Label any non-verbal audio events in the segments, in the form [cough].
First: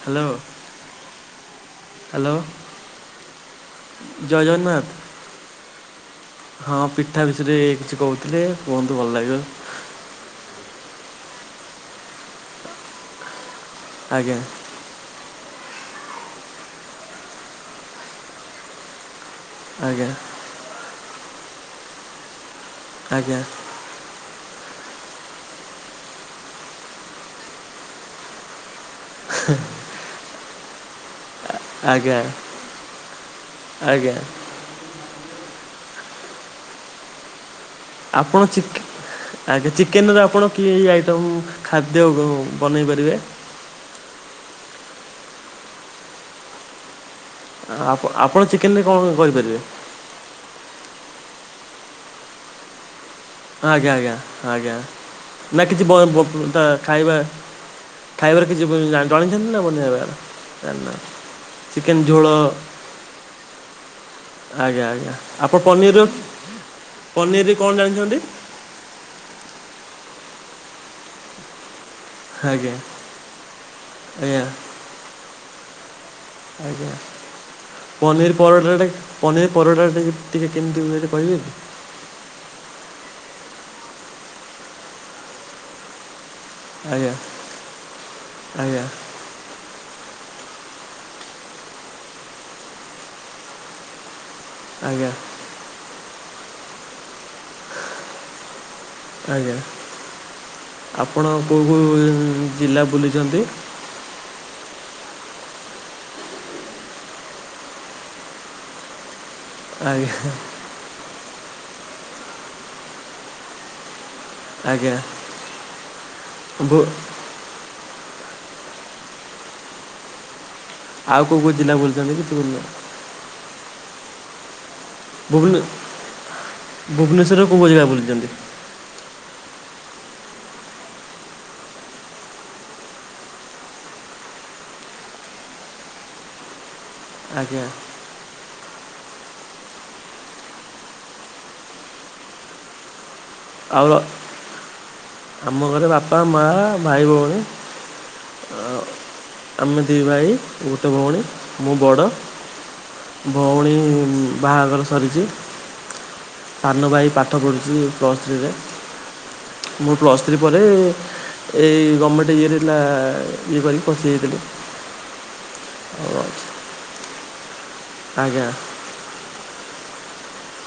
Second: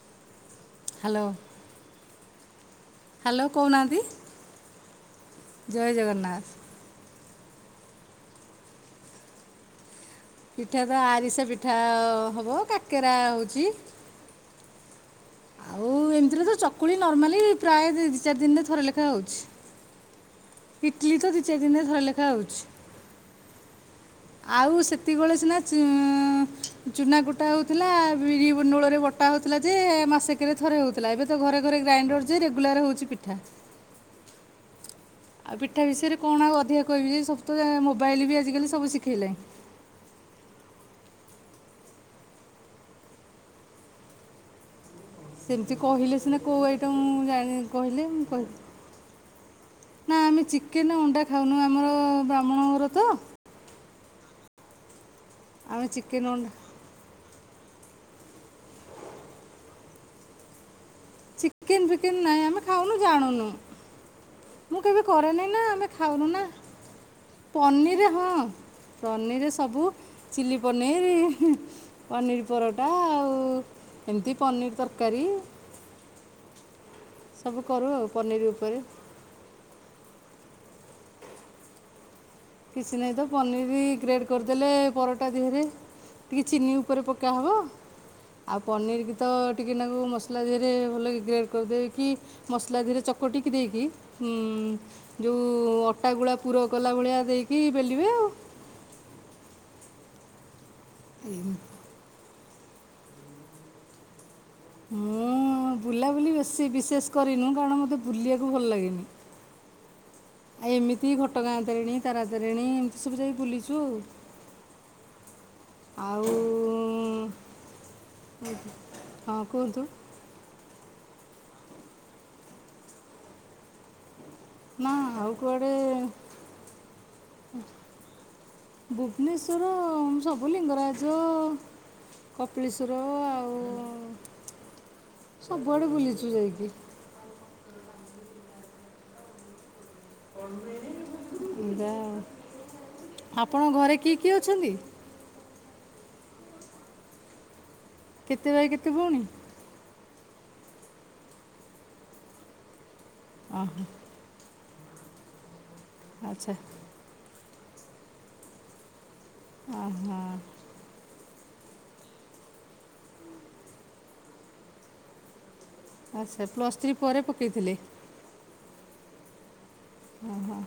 Hello. Hello. Hello. Hello କହୁନାଆନ୍ତି ଜୟ ଜଗନ୍ନାଥ୍। ହଁ ପିଠା ବିଷୟରେ କିଛି କହୁଥିଲେ କୁହନ୍ତୁ ଭଲ ଲାଗିବ। ପିଠା ତ ଆରିସା ପିଠା ହବ କାକେରା ହଉଚି। ଆଜ୍ଞା। ଆଉ ଏମ୍ତିରେ ତ ଚକୁଳି ନର୍ମାଲି ପ୍ରାୟ ଦି ଚାରି ଦିନ୍ରେ ଥରେ ନେଖା ହଉଚି। ଆଜ୍ଞା। ଇଟ୍ଲି ତ ଦି ଚାର୍ ଦିନ୍ରେ ଥରେ ଲେଖା ହଉଚି। ଆଜ୍ଞା। ଆଉ ସେତିକିବେଳେ ସିନା ଚୁନା କୁଟା ହଉଥିଲା ବିରି ନୂଳରେ ବ ପା ହେଉଥିଲା ଯେ ମାସେକେରେ ଥରେ ହଉଥିଲା ଏବେ ତ ଘରେ ଘରେ ଆଜ୍ଞା ଗ୍ରାଇଣ୍ଡର୍ ଯେ ରେଗୁଲାର୍ ହେଉଚି ପିଠା। ଆଜ୍ଞା। ଆଉ ପିଠା ବିଷୟରେ କଣ ଆଉ ଅଧିକା କହିବି ଯେ ସ ମୋବାଇଲ୍ ବି ଆଜିକାଲି ସବୁ ଶିଖେଇଲାଣି। ଚିକେନ୍ରେ ଆପଣ କିଏ ଏହି ଆଇଟମ୍ ଖାଦ୍ୟ ବନେଇ ପାରିବେ। ସେମ୍ତି କହିଲେ ସିନା କୋଉ ଆଇଟମା ମୁଁ ଜାଣି ଆ କହିଲେ ମୁଁ ଆପଣ କହିଲି ଚିକେନ୍ ରେ କଣ କରିପାରିବେ। ନା ଆମେ ଚିକେନ୍ ଅଣ୍ଡା ଖାଉନୁ ଆମର ବ୍ରାହ୍ମଣ ଘର ତ। ଆଜ୍ଞା ଆଜ୍ଞା ଆଜ୍ଞା ନା ଆମେ କିଛି ବ ଚିକେନ୍ ଅଣ୍ଡା ଖାଇବା ଖାଇବାରେ କିଛି ଉ ଜଣେଛନ୍ତି ନା ବନେଇବାର ଜାଣିନା ଚିକେନ ଫିକେନ ନାହିଁ ଆମେ ଖାଉନୁ ଜାଣୁନୁ। ମୁଁ ଆଜ୍ଞା କେବେ ଆଜ୍ଞା କରେନି ଆପଣ ନା ଆମେ ପନିରର ଖାଉନୁ ନା ପନିରରେ କଣ ପନିର ଜାଣିଛନ୍ତି? ହଁ। ପନିର ସବୁ ଚିଲ୍ଲି ପନିର୍ ପନିର ଆଜ୍ଞା ପରଟା ଆଉ ଏମିତି ଆଜ୍ଞା ପନିର ତରକାରୀ। ଆଜ୍ଞା ସବୁ କରୁ ଆଉ ପନିର ଉପରେ ପରଟାଟା ପନିର ପରଟା ଟିକେ ଟିକେ କେମିତି ହୁଏ କହିବେ କି? କିଛି ନାହିଁ ତ ପନିର ଗ୍ରେଡ଼୍ କରିଦେଲେ ପରଟା ଦିହରେ ଟିକେ ଚିନି ଉପରେ ଆଜ୍ଞା ପକାହେବ ଆଉ ଆଜ୍ଞା ପନିର କି ତ ଟିକେନାକୁ ମସଲା ଦେହରେ ଭଲକି ଗ୍ରେଣ୍ଡ୍ କରିଦେଇକି ମସଲା ଧୀରେ ଚକଟିକି ଦେଇକି ଉ ଆଜ୍ଞା ଯେଉଁ ଅଟାଗୁଳା ପୁର କଲା ଭଳିଆ ଦେଇକି ବେଲିବେ ଆଉ। ଆଜ୍ଞା ଆପଣ କୋଉ କୋଉ ଜିଲ୍ଲା ବୁଲିଛନ୍ତି? ମୁଁ ବୁଲାବୁଲି ବେଶି ବିଶେଷ କରିନି କାରଣ ମୋତେ ବୁଲିବାକୁ ଭଲ ଲାଗେନି‌। ଆଜ୍ଞା। ଆ ଏମିତି ଘଟଗାଁ ତରେଣୀ ତାରା ତାରିଣୀ ଏମିତି ସବୁ ଯାଇକି ବୁଲିଛୁ ଆଉ। ଆଜ୍ଞା‌। ଆଉ ହଁ କୁହନ୍ତୁ। ଆଉ କୋଉ କୋଉ ଜିଲ୍ଲା ବୁଛନ୍ତି କିଛି ବୁଲି ନା ନା ଆଉ ଭୁବନେ କୁଆଡେ ଭୁବନେଶ୍ୱରର କୋଉ କୋଉ ଜାଗା ବୁଲିଛନ୍ତି? ଭୁବନେଶ୍ୱର ଅ ସବୁ ଲିଙ୍ଗରାଜ କପିଳେଶ୍ଵର ଆଉ ସବୁଆଡେ ବୁଲିଛୁ ଯାଇକି। ଆଜ୍ଞା। [unintelligible] ଆପଣ ଆଉ ଘରେ କିଏ କିଏ ଅଛନ୍ତି? ଆମ ଘରେ ବାପା ମା ଭାଇ ଭଉଣୀ କେତେ ଆ ଭାଇ କେତେ ଭଉଣୀ ଆମେ ଦି ଭାଇ ଗୋଟେ ଭଉଣୀ ମୁଁ ବଡ଼। ଭଉଣୀ ଓହୋ ବାହାଘର ସରିଛି। ଆଚ୍ଛା। ସାନ ଭାଇ ପାଠ ପଢୁଛି ପ୍ଲସ୍ ଥ୍ରୀରେ। ମୁଁ ଓହୋ ପ୍ଲସ୍ ଥ୍ରୀ ପରେ ଏଇ ଗମେଣ୍ଟ ଇଏରେ ଲା ଇଏ କରିକି ପସିଯାଇଥିଲି। ଆଚ୍ଛା ପ୍ଲସ୍ ଥ୍ରୀ ପରେ ପକେଇଥିଲେ? ଆଜ୍ଞା। ଓହୋ।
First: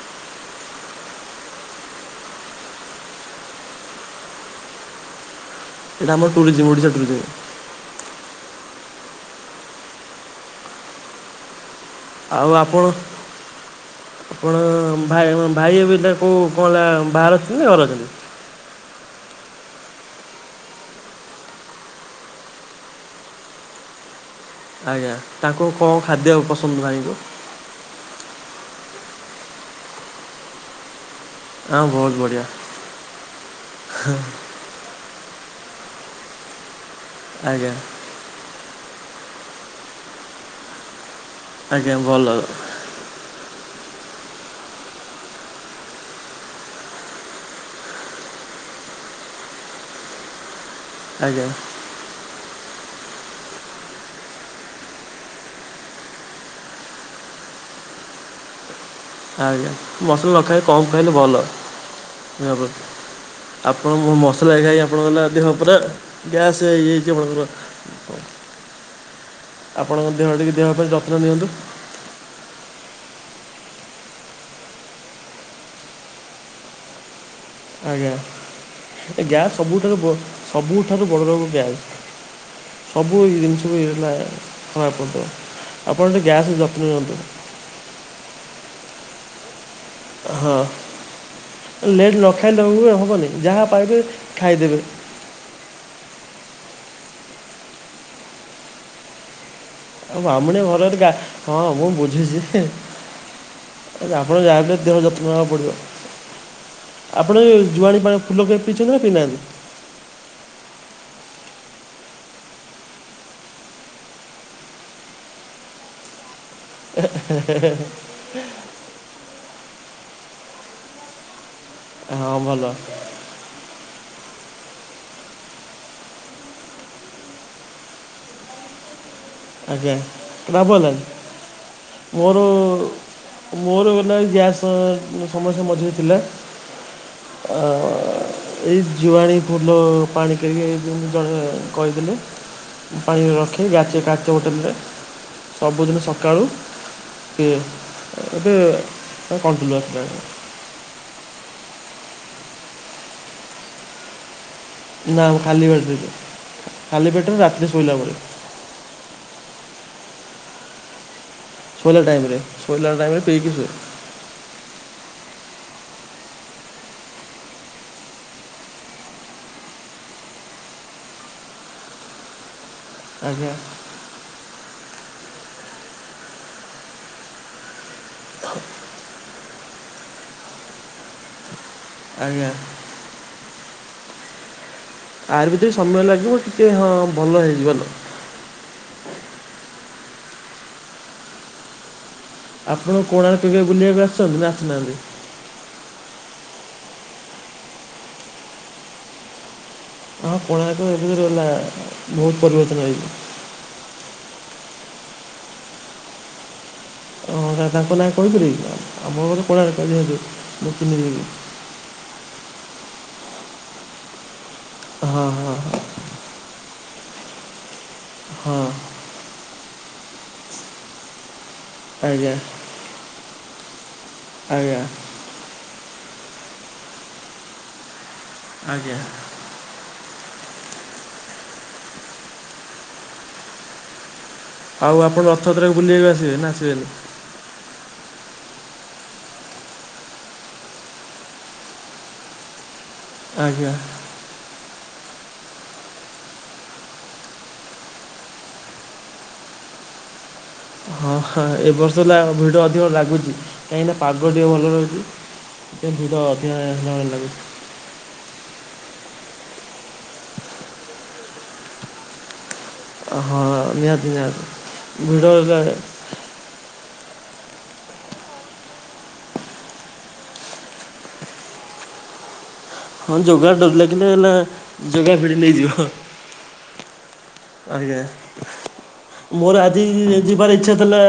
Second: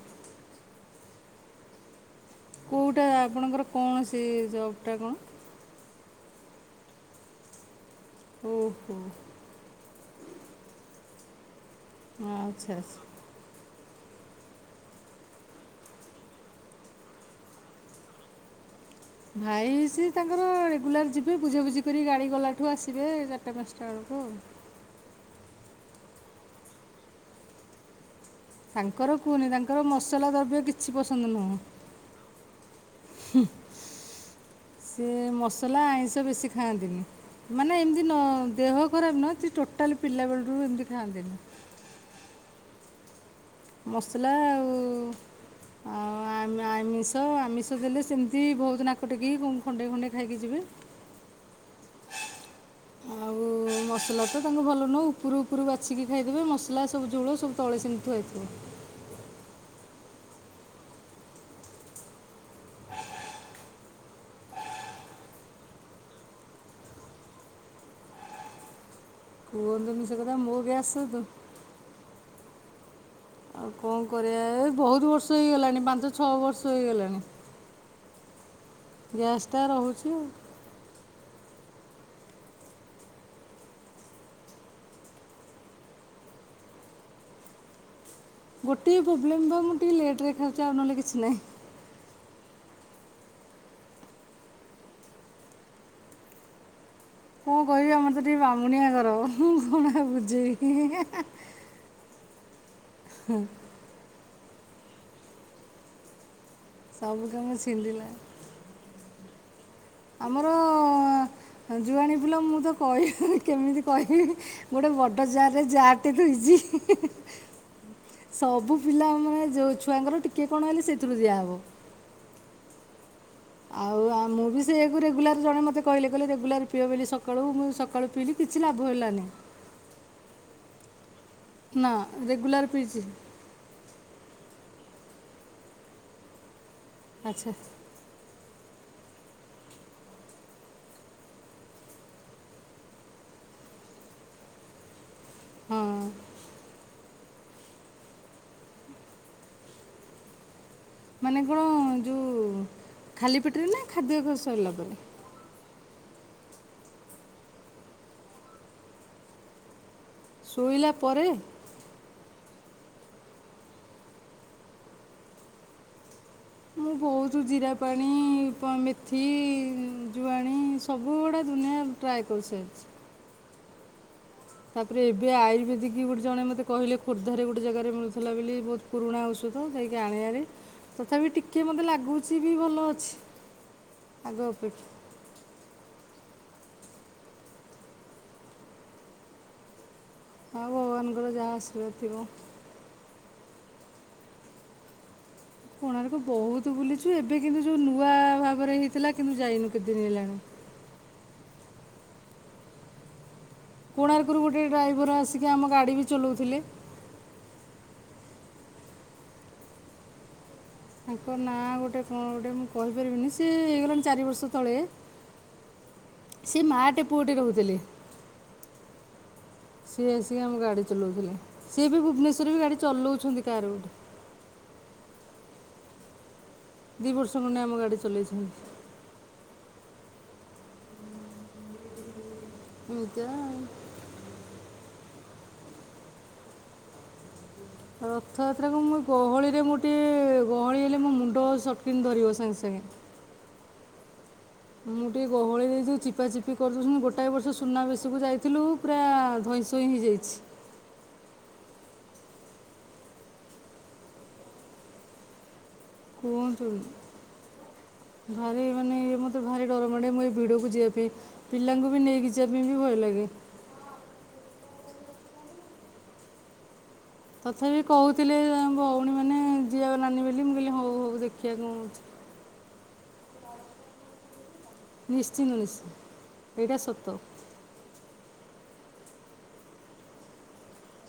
କେଉଟା ଆପଣଙ୍କର କଣ ସେ ଜବ୍ ଟା କଣ? ଏଇଟା ଆମର ଟୁରିଜିମ ଓଡିଶା ଟୁରିଜିମ୍। ହୁଁ ହୁଁ। ଆଉ ଆଚ୍ଛା ଆଚ୍ଛା ଆପଣ ଆପଣ ଭା ଭାଇ ହେବେ ତାକୁ କଣ ତାକୁ ବାହାରେ ରଖିଛନ୍ତି ନା ଘରେ ରଖିଛନ୍ତି? ଭାଇ ସିଏ ତାଙ୍କର ରେଗୁଲାର ଯିବେ ବୁଝାବୁଝି କରି ଗାଡ଼ି ଗଲାଠୁ ଆସିବେ ଚାରିଟା ପାଞ୍ଚଟା ବେଳକୁ ଆଉ। ଆଜ୍ଞା ତାଙ୍କୁ କଣ ଖାଦ୍ୟ ପସନ୍ଦ ଭାଇଙ୍କୁ? ତାଙ୍କର କୁହନି ତାଙ୍କର ମସଲା ଦ୍ରବ୍ୟ କିଛି ପସନ୍ଦ ନୁହଁ। ହଁ ବହୁତ ବଢ଼ିଆ। ସିଏ ମସଲା ଆଇଁଷ ବେଶି ଖାଆନ୍ତିନି ଆଜ୍ଞା ମାନେ ଏମିତି ସେ ଦିନ ଦେହ ଖରାପ ନା ସେ ଟୋଟାଲି ପିଲା ବେଳରୁ ଏମିତି ଖାଆନ୍ତିନି? ଆଜ୍ଞା ଭଲ। ମସଲା ଆଉ। ଆଉ ଆ ଆମିଷ ଆମିଷ ଦେଲେ ସେମିତି ବହୁତ ନାକ ଟେକି ଖଣ୍ଡେ ଖୁଣ୍ଡେ ଖାଇକି ଯିବେ? ଆଜ୍ଞା। ଆଉ ମସଲା ତ ତାଙ୍କୁ ଭଲ ନୁହେଁ ଉପରୁ ଉପରୁ ବାଛିିକି ଖାଇଦେବେ ମସଲା ସବୁ ଝୋଳ ସବୁ ତଳେ ସେମି ଥୁଆହେଇଥିବ। ଆଜ୍ଞା ମସଲା ନ ଖାଇ କମ ଖାଇଲେ ଭଲ। ଆପଣ ମସଲା ଖାଇ ଆପଣ [unintelligible] ଅଧ ପୁରା ଗ୍ୟାସ୍ ହେଇଯାଇଚି। କୁହନ୍ତୁନି ଆପଣଙ୍କ ସେ ଦେହ କଥା ଟିକେ ମୋ ଦେହ ପାଇଁ ଗ୍ୟାସ୍ ଯତ୍ନ ତ ନିଅନ୍ତୁ। ଆଉ କଣ କରିବା ଏ ବୋହୁତ ବର୍ଷ ହେଇଗଲାଣି, ପାଞ୍ଚ ଛଅ ବର୍ଷ ହେଇଗଲାଣି। ଆଜ୍ଞା ଗ୍ୟାସ ଗ୍ୟାସ୍ଟା ରହୁଛି ସବୁଠାରୁ ଆଉ ସବୁଠାରୁ ବଡ ରୋଗ ଗ୍ୟାସ। ସବୁ ଏ ଜିନିଷ [unintelligible] ଆପଣ ଟିକେ ଗ୍ୟାସ ର ଯତ୍ନ ନିଅନ୍ତୁ। ଗୋଟିଏ ପ୍ରୋବ୍ଲେମ୍ ବା ମୁ ଟିକେ ଲେଟ୍ ରେ ଖାଉଚି ଆଉ ନହେଲେ କିଛି ନାହିଁ। ଲେଟ ନ ଖାଇଲେ [unintelligible] ହବନି, ଯାହା ପାଇବେ ଖାଇଦେବେ। କଣ କହିବି ଆମର ଟିକେ ବ୍ରାହ୍ମୁଣିଆ ଘର, ତମେ ଆଉ ବାମୁଣେ ଘର ଗା ହଁ ମୁଁ ବୁଝୁଚି ଯେ [unintelligible] ହୁଁ। ଆ ଆପଣ ଯାହାଲେ ଦେହ ଯତ୍ନ ନେବାକୁ ପଡିବ। ସବୁ ଆପଣ କାମ ଏ ଜୁଆଣି ଛିଣ୍ଡିଲା ପାଣି ଫୁଲ କେ ପିଇଛନ୍ତି ନା ପିଇନାହାନ୍ତି? ଆମର ଯୁଆଣୀ ଫିଲ ମୁଁ ତ କହିବି କେମିତି କହିବି ଗୋଟେ ବଡ ଯାରେ ଯାରଟେ ଥୋଇଚି। [inaudible] ସବୁ ପିଲା ମାନେ ଯୋଉ ଛୁଆଙ୍କର ଟିକେ କଣ ହେଲେ ସେଥିରୁ ଦିଆହେବ। ହଁ ଭଲ। ଆଉ ମୁଁ ବି ସେଇୟକୁ ରେଗୁଲାର ଜଣେ ମୋତେ କହିଲେ କହେ ରେଗୁଲାର ପିଅ ବୋଲି ସକାଳୁ ମୁଁ ସକାଳୁ ପିଇଲିି। କିଛିି ଲାଭ ହେଲାନି। ଆଜ୍ଞା ଭାବନା ନା ମୋର ରେଗୁଲାର ପିଇଛି ମୋର ଗଲା ଗ୍ୟାସ ସମସ୍ୟା ମଝିରେ ଥିଲା। ଆଚ୍ଛା [inaudible] ଏଇ ଜୁଆଣି ଫୁଲ ପାଣି କି ଜଣେ କହିଥିଲି ପାଣି ରଖେ କାଚ ବୋଟଲରେ, ହଁ ସବୁଦିନ ସକାଳୁ ପିଏ ଏବେ [unintelligible] ମାନେ କଣ ଯେଉଁ ଖାଲି ପେଟରେ ନା ଖାଦ୍ୟ କ ସରିଲା ପରେ? ନା ଖାଲି ପେଟରେ ଖାଲି ପେଟରେ, ରାତିରେ ଶୋଇଲା ବେଳେ। ଶୋଇଲା ପରେ। ଶୋଇଲା ଟାଇମ୍ ରେ, ଶୋଇଲା ଟାଇମ୍ ରେ ପିଇକି ସେ ମୁଁ ବହୁତ ଜିରା ପାଣି ମେଥି ଜୁଆଣି ସବୁଗୁଡ଼ା [unintelligible] ଟ୍ରାଇ କରୁ [unintelligible] ଆଜ୍ଞା। ତାପରେ ଏବେ ଆୟୁର୍ବେଦିକ ଗୋଟେ ଜଣେ ମୋତେ କିହିଲେ ଖୋର୍ଦ୍ଧାରେ ଗୋଟେ ଜାଗାରେ ମିଳୁଥିଲା ବୋଲି ବୋହୁତ ପୁରୁଣା ଔଷଧ ଯାଇକି ଆଣିବାରେ ତଥାପି ଟିକେ ମତେ ଲା କୁଚି ଆଜ୍ଞା ବି ଭଲ ଅଛି, ଆଗ ଅପେକ୍ଷା। ଆହାର ଭିତରେ ସମୟ ଲାଗିବ, ଟିକେ ହଁ ଭଲ ହେଇଯିବ ଭଲ। ହଁ ଭଗବାନଙ୍କର ଯାହା ଆଶୀର୍ବାଦ ଥିବ। ଆପଣ କୋଣାର୍କ କେବେ ବୁଲିବାକୁ ଆସିଛନ୍ତି ନା ଆସିନାହାନ୍ତି? କୋଣାର୍କ ବୋହୁତ ବୁଲିଚୁ ଏବେ କିନ୍ତୁ ଯୋଉ ନୂଆ ଭାବରେ ହେଇଥିଲା କିନ୍ତୁ ଯାଇନୁ। କେତେଦିନ ହଁ ହେଲାଣି କୋଣାର୍କ ଏ ଭିତରେ ଗଲା ବୋହୁତ ପରିବର୍ତ୍ତନ ହେଇଚି। କୋଣାର୍କରୁ ଗୋଟେ ଡ୍ରାଇଭର ଆସିକି ଆମ ଗାଡ଼ି ବି ଚଲାଉଥିଲେ। ହଁ ଦାଦାଙ୍କୁ ନାଇଁ କହିଥିଲେ କି ଆମ ଘର କୋଣାର୍କ ଯେହେତୁ ମୁଁ ଚିହ୍ନିଦେବି ତାଙ୍କ ନାଁ ଗୋଟେ କଣ ଗୋଟେ ମୁଁ କହିପାରିବିନି, ସିଏ ହେଇଗଲାଣି ଚାରି ବର୍ଷ ତଳେ। ହଁ ହଁ। ସେ ମାଆଟେ ପୁଅଟେ ରହୁଥିଲେ। ହଁ। ସିଏ ଆସିକି ଆମ ଗାଡ଼ି ଚଲାଉଥିଲେ, ସିଏ ଏବେ ଆଜ୍ଞା ଭୁବନେଶ୍ୱର ବି ଗାଡ଼ି ଚଲାଉଛନ୍ତି କାହାର ଗୋଟେ। ଆଜ୍ଞା। ଦୁଇ ବର୍ଷ ଖଣ୍ଡେ ଆମ ଗାଡ଼ି ଚଲେଇଲେଣୀ। ଆଜ୍ଞା। ପୂଜା ଆଉ ଆଉ ଆପଣ ରଥଯାତ୍ରାରେ ବୁଲିବାକୁ ଆସିବେ ନା ଆସିବେନି? ରଥଯାତ୍ରାକୁ ମୁଁ ଗହଳିରେ ମୋ ଟିକଏ ଗହଳି ହେଲେ ମୋ ମୁଣ୍ଡ ସଟିକିନ ଧରିବ ସାଙ୍ଗେ ସାଙ୍ଗେ। ଆଜ୍ଞା। ମୁଁ ଟିକେ ଗହଳି ରେ ଯୋଉ ଚିପା ଚିପି କରିଦଉଛନ୍ତି ଗୋଟାଏ ବର୍ଷ ସୁନାବେଶକୁ ଯାଇଥିଲୁ ପୁରା ଧଇଁ ସଇଁ ହେଇଯାଇଛି। ହଁ ହଁ ଏବ ବର୍ଷ ହେଲା ଭିଡ ଅଧିକ ଲାଗୁଛି କାହିଁକିନା ପାଗ ଟିକେ ଭଲ ରହୁଛି। ଟିକେ ଭିଡ଼ ଅଧିକା କୁହନ୍ତୁନି ହେଲା ଭଳି ଲାଗୁଚି। ଭାରି ମାନେ ଇଏ ମତେ ଭାରି ଡର ମାଡ଼େ ମୁଁ ଏ ଭିଡ଼ କୁ ଯିବା ପାଇଁ ପିଲାଙ୍କୁ ବି ନେଇକି ଜେବେ ବି ଭୟ ଲାଗେ ହଁ ନିହାତି ନିହାତି ଭିଡ଼ ହେଲେ ତଥାପି କହୁଥିଲେ ଭଉଣୀ ମାନେ ଯିବାକି ନାନୀ ବୋଲି ମୁଁ କହିଲି ହଉ ହଉ ଦେଖିବା କଣ ହଉଛି। ହଁ ଜଗା ଡୋରି ଲାଗିଲେ ହେଲା। ଜଗା ଭିଡ଼ି ନିଶ୍ଚିନ୍ତ ନେଇଯିବ ନିଶ୍ଚନ୍ତ ଏଇଟା ସତ। ଆଜ୍ଞା। ମୋର ଆଜି ଯିବାର ଇଚ୍ଛା ଥିଲା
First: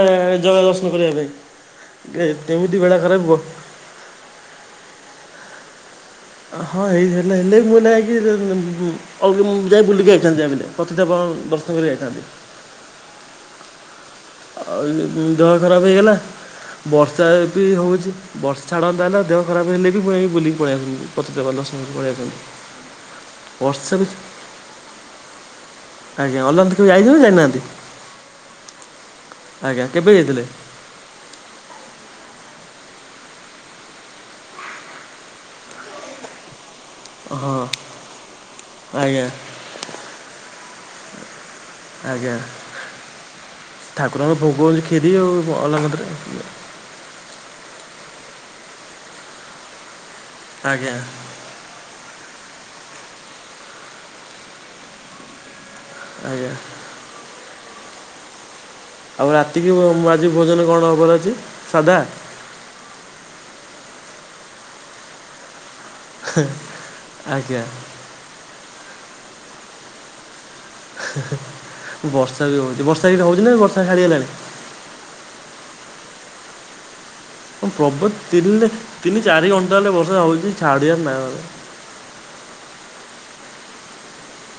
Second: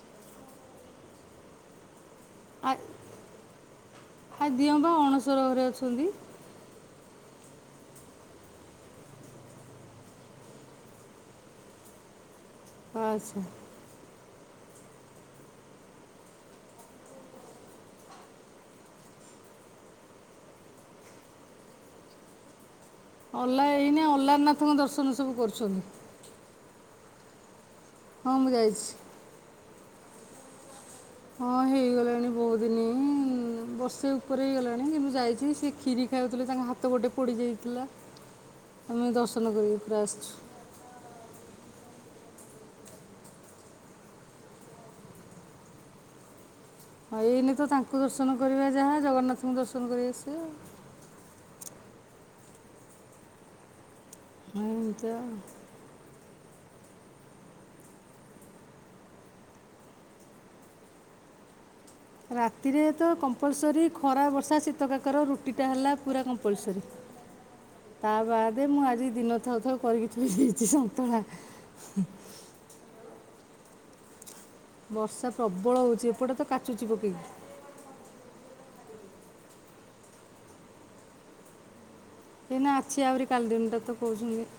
ଜଗା ଦର୍ଶନ କରିବା ପାଇଁ। ଏ କେମିତି ବେଳା ଖରାପ କହ ହାଇ ଦିଅନ ବା ଅଣସର ଘରେ ଅଛନ୍ତି। ହଁ ଏଜ ହେଲେ ହେଲେ ବି କଣ ଲାଗେ। ଆଉ ମୁଁ ଯାଇ ବୁଲିକି ଯାଇଥାନ୍ତି ଯାହା ବି ହେଲେ ପତିତପାବନ ଟା ଦର୍ଶନ କର ଯାଇଥାନ୍ତି। କଳସ। ଆଉ ଦେହ ଖରାପ ହେଇଗଲା ବର୍ଷା ବି ହଉଛି। ବର୍ଷ ଛାଡ଼ନ୍ତା ନାଁ ହେଲା ଦେହ ଖରାପ ହେଲେ ବି ମୁଁ ଯାଇକି ବୁଲିକି ପଳେଇ ଆସନ୍ତି ପଛେ ଯାଇ ପଳେଇଆସନ୍ତି। ଅନଲା ଏଇନା ଅନଲାଇନ ସବୁ ଦର୍ଶନ ସବୁ କରୁଛନ୍ତି। ଆଜ୍ଞା ଅନଲାଇନ କେବେ ଯାଇଥିବି ଜାଣିନାହାନ୍ତି। ହଁ ମୁଁ ଯାଇଛି। ଆଜ୍ଞା କେବେ ଯାଇଥିଲେ? ହଁ ହେଇଗଲାଣି ବହୁତ ଦିନ। ବର୍ଷେ ଉପରେ ହେଇଗଲାଣି ଯେ ମୁଁ ଯାଇଛି ସେଏ କ୍ଷୀରି ଖାଉଥିଲେ ତାଙ୍କ ହାତ ଗୋଟେ ହଁ ପୋଡିଯାଇଥିଲା। ଆମେ ଆଜ୍ଞା ଦର୍ଶନ କରିକି ପଳେଇଆସିଛୁ। ଆଜ୍ଞା ଠାକୁରଙ୍କ ଭୋଗ ହଉଛି ଖୀରି ଆଉ ଅନ୍ନ ପ୍ରସାଦ। ହଁ ଏଇନି ତ ତାଙ୍କୁ ଦର୍ଶନ କରିବା ଯାହା ଜଗନ୍ନାଥଙ୍କୁ ଦର୍ଶନ କରିବା ତାହା। ଆଜ୍ଞା। ଯାହା ହେଇଥିବ। ଆଜ୍ଞା। ଆଉ ରାତିକି ବ ମୁଁ ଆଜି ଭୋଜନ କଣ ହବାର ଅଛି ସାଧା? ରାତିରେ ତ କମ୍ପଲସରି ଖରା ବର୍ଷା ଶୀତ କାକର ରୁଟିଟା ହେଲା ପୁରା କମ୍ପଲସରୀ ଆଜ୍ଞା ତା ବାଦେ ମୁଁ ଆଜି ଦିନ ଥାଉ ଥାଉ କରିକି ଥୋଇ ଦେଇଛି ସନ୍ତୁଳା। ବର୍ଷା ବି ହଉଚି ବର୍ଷା ଇମତି ହଉଚି ନା ବର୍ଷା ଛାଡି ଗଲାଣି? ବର୍ଷା ପ୍ରବଳ ହଉଚି ଏପଟେ ତ କାଚୁଚି ପକେଇକି। ବଂ ପ୍ରବ ଚିରିଲେ ତିନି ତିନି ଚାରି ଘଣ୍ଟା ହେଲେ ବର୍ଷା ହଉଛି ଛାଡିଆର ନା ନାହିଁ। ଏଇନା ଅଛି ଆହୁରି କାଲି ଦିନଟା ତ କହୁଛନ୍ତି।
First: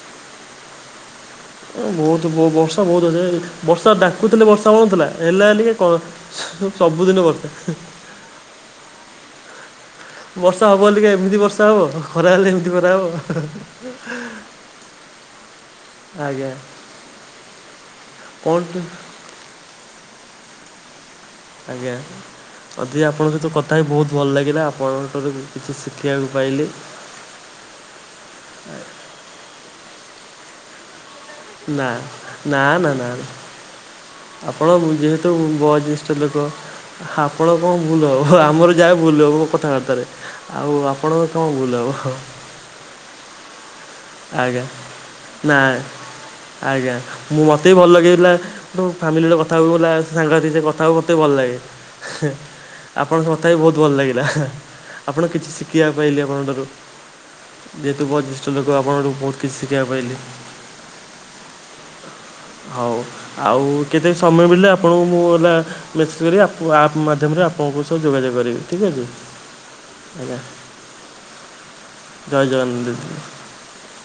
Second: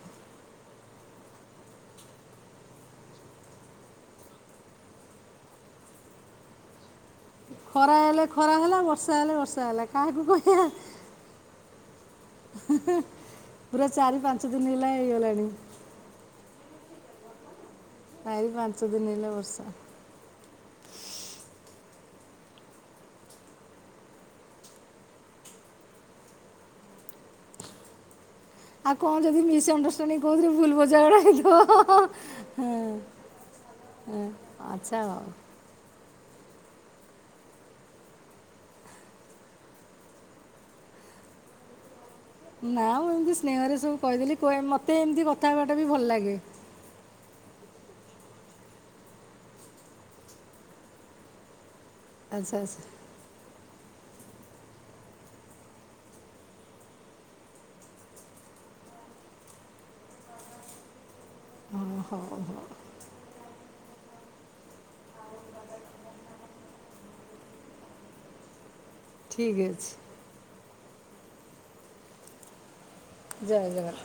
ଏ ବହୁତ ବ ବର୍ଷା ବହୁତ ଅଛି ବର୍ଷା ଡାକୁଥିଲେ ବର୍ଷା ହଉ ନ ଥିଲା ହେଲା ବୋଲି ଟିକେ କଣ ସବୁଦିନେ ବର୍ ଖରା ହେଲେ ଖରା ହେଲା ବର୍ଷା ହେଲେ ବର୍ଷା ହେଲା। କାହାକୁ କହିବା ବର୍ଷା ହବ ବୋଲି ଟିକେ ଏମିତି ବର୍ଷା ହବ ଖରା ହେଲେ ଏମିତି ଖରା ହବ। ପୁରା ଚାରି ପାଞ୍ଚ ଦିନ ହେଲା ହେଇଗଲାଣି। ଆଜ୍ଞା। ଚାରି କ'ଣ ପାଞ୍ଚ ଦିନି ହେଲା ବର୍ଷା। ଆଜ୍ଞା। ଅଧି ଆପଣଙ୍କ ସହିତ କଥା ହେଇ ବହୁତ ଭଲ ଲାଗିଲା ଆପଣଙ୍କ ଠାରୁ କିଛି ଶିଖିବାକୁ ପାଇଲି। ଆଉ କଁ ଯଦି ମିସଅଣ୍ଡରଷ୍ଟାଣ୍ଡିଂ କୋଉଥିରେ ଭୁଲ ବୁଝାମଣା ହେଇଥିବ ନାଁ ନା ହଁ, ନା ନା ନା। ହଁ। ଆପଣ ମୁଁ ଆଚ୍ଛା ଯେହେତୁ ହଉ ବୟଜ୍ୟେଷ୍ଠ ଲୋକ। ଆପଣ କଁ ଭୁଲ ହବ ଆମର ଯାହା ଭୁଲ ହବ କଥାବାର୍ତ୍ତାରେ। ଆଉ ଆପଣଙ୍କର କଁ ଭୁଲ ହବ? ନା ମୁଁ ଏମତି ସ୍ନେହରେ ସବୁ କହିଦେଲି କୁହେ ଆଜ୍ଞା ମତେ ଏମତି କଥା ନା ହେବାଟା ବି ଭଲ ଲାଗେ। ଆଜ୍ଞା ମୁଁ ମତେ ବି ଭଲ ଲାଗେ ହେଇଥିଲା। ହୁଁ ଫାମିଲି ସହିତ କଥା ହେବାକୁ ଭଲ ସାଙ୍ଗସାଥିଙ୍କ ସହିତ କଥା ହେବାକୁ ମତେ ବି ଭଲ ଲାଗେ ହେ ଆଚ୍ଛା ଆଚ୍ଛା ଆପ୍ ଆପଣଙ୍କ ସହ କଥା ହେଇ ବହୁତ ଭଲ ଲାଗିଲା ଆପଣ କିଛି ଶିଖିବାକୁ ପାଇଲି ଆପଣଙ୍କ ଠାରୁ। ଯେହେତୁ ବୟଜ୍ୟେଷ୍ଠ ଲୋକ ଆପଣଙ୍କଠୁ ବହୁତ କିଛି ଶିଖିବାକୁ ପାଇଲି। ହୁଁ ହଉ ହ ହଉ ଆଉ କେତେବେଳେ ସମୟ ମିିଳିଲେ ଆପଣଙ୍କୁ ମୁଁ ହେଲା ମେସେଜ କରି ଆପ ଆପ୍ ମାଧ୍ୟମରେ ଆପଣଙ୍କ ସହ ଯୋଗାଯୋଗ କରିବି ଠିକ୍ ଅଛି। ଠିକ୍ ଅଛି। ଜୟ ଜଗନ୍ନା। ଜୟ ଜଗନ୍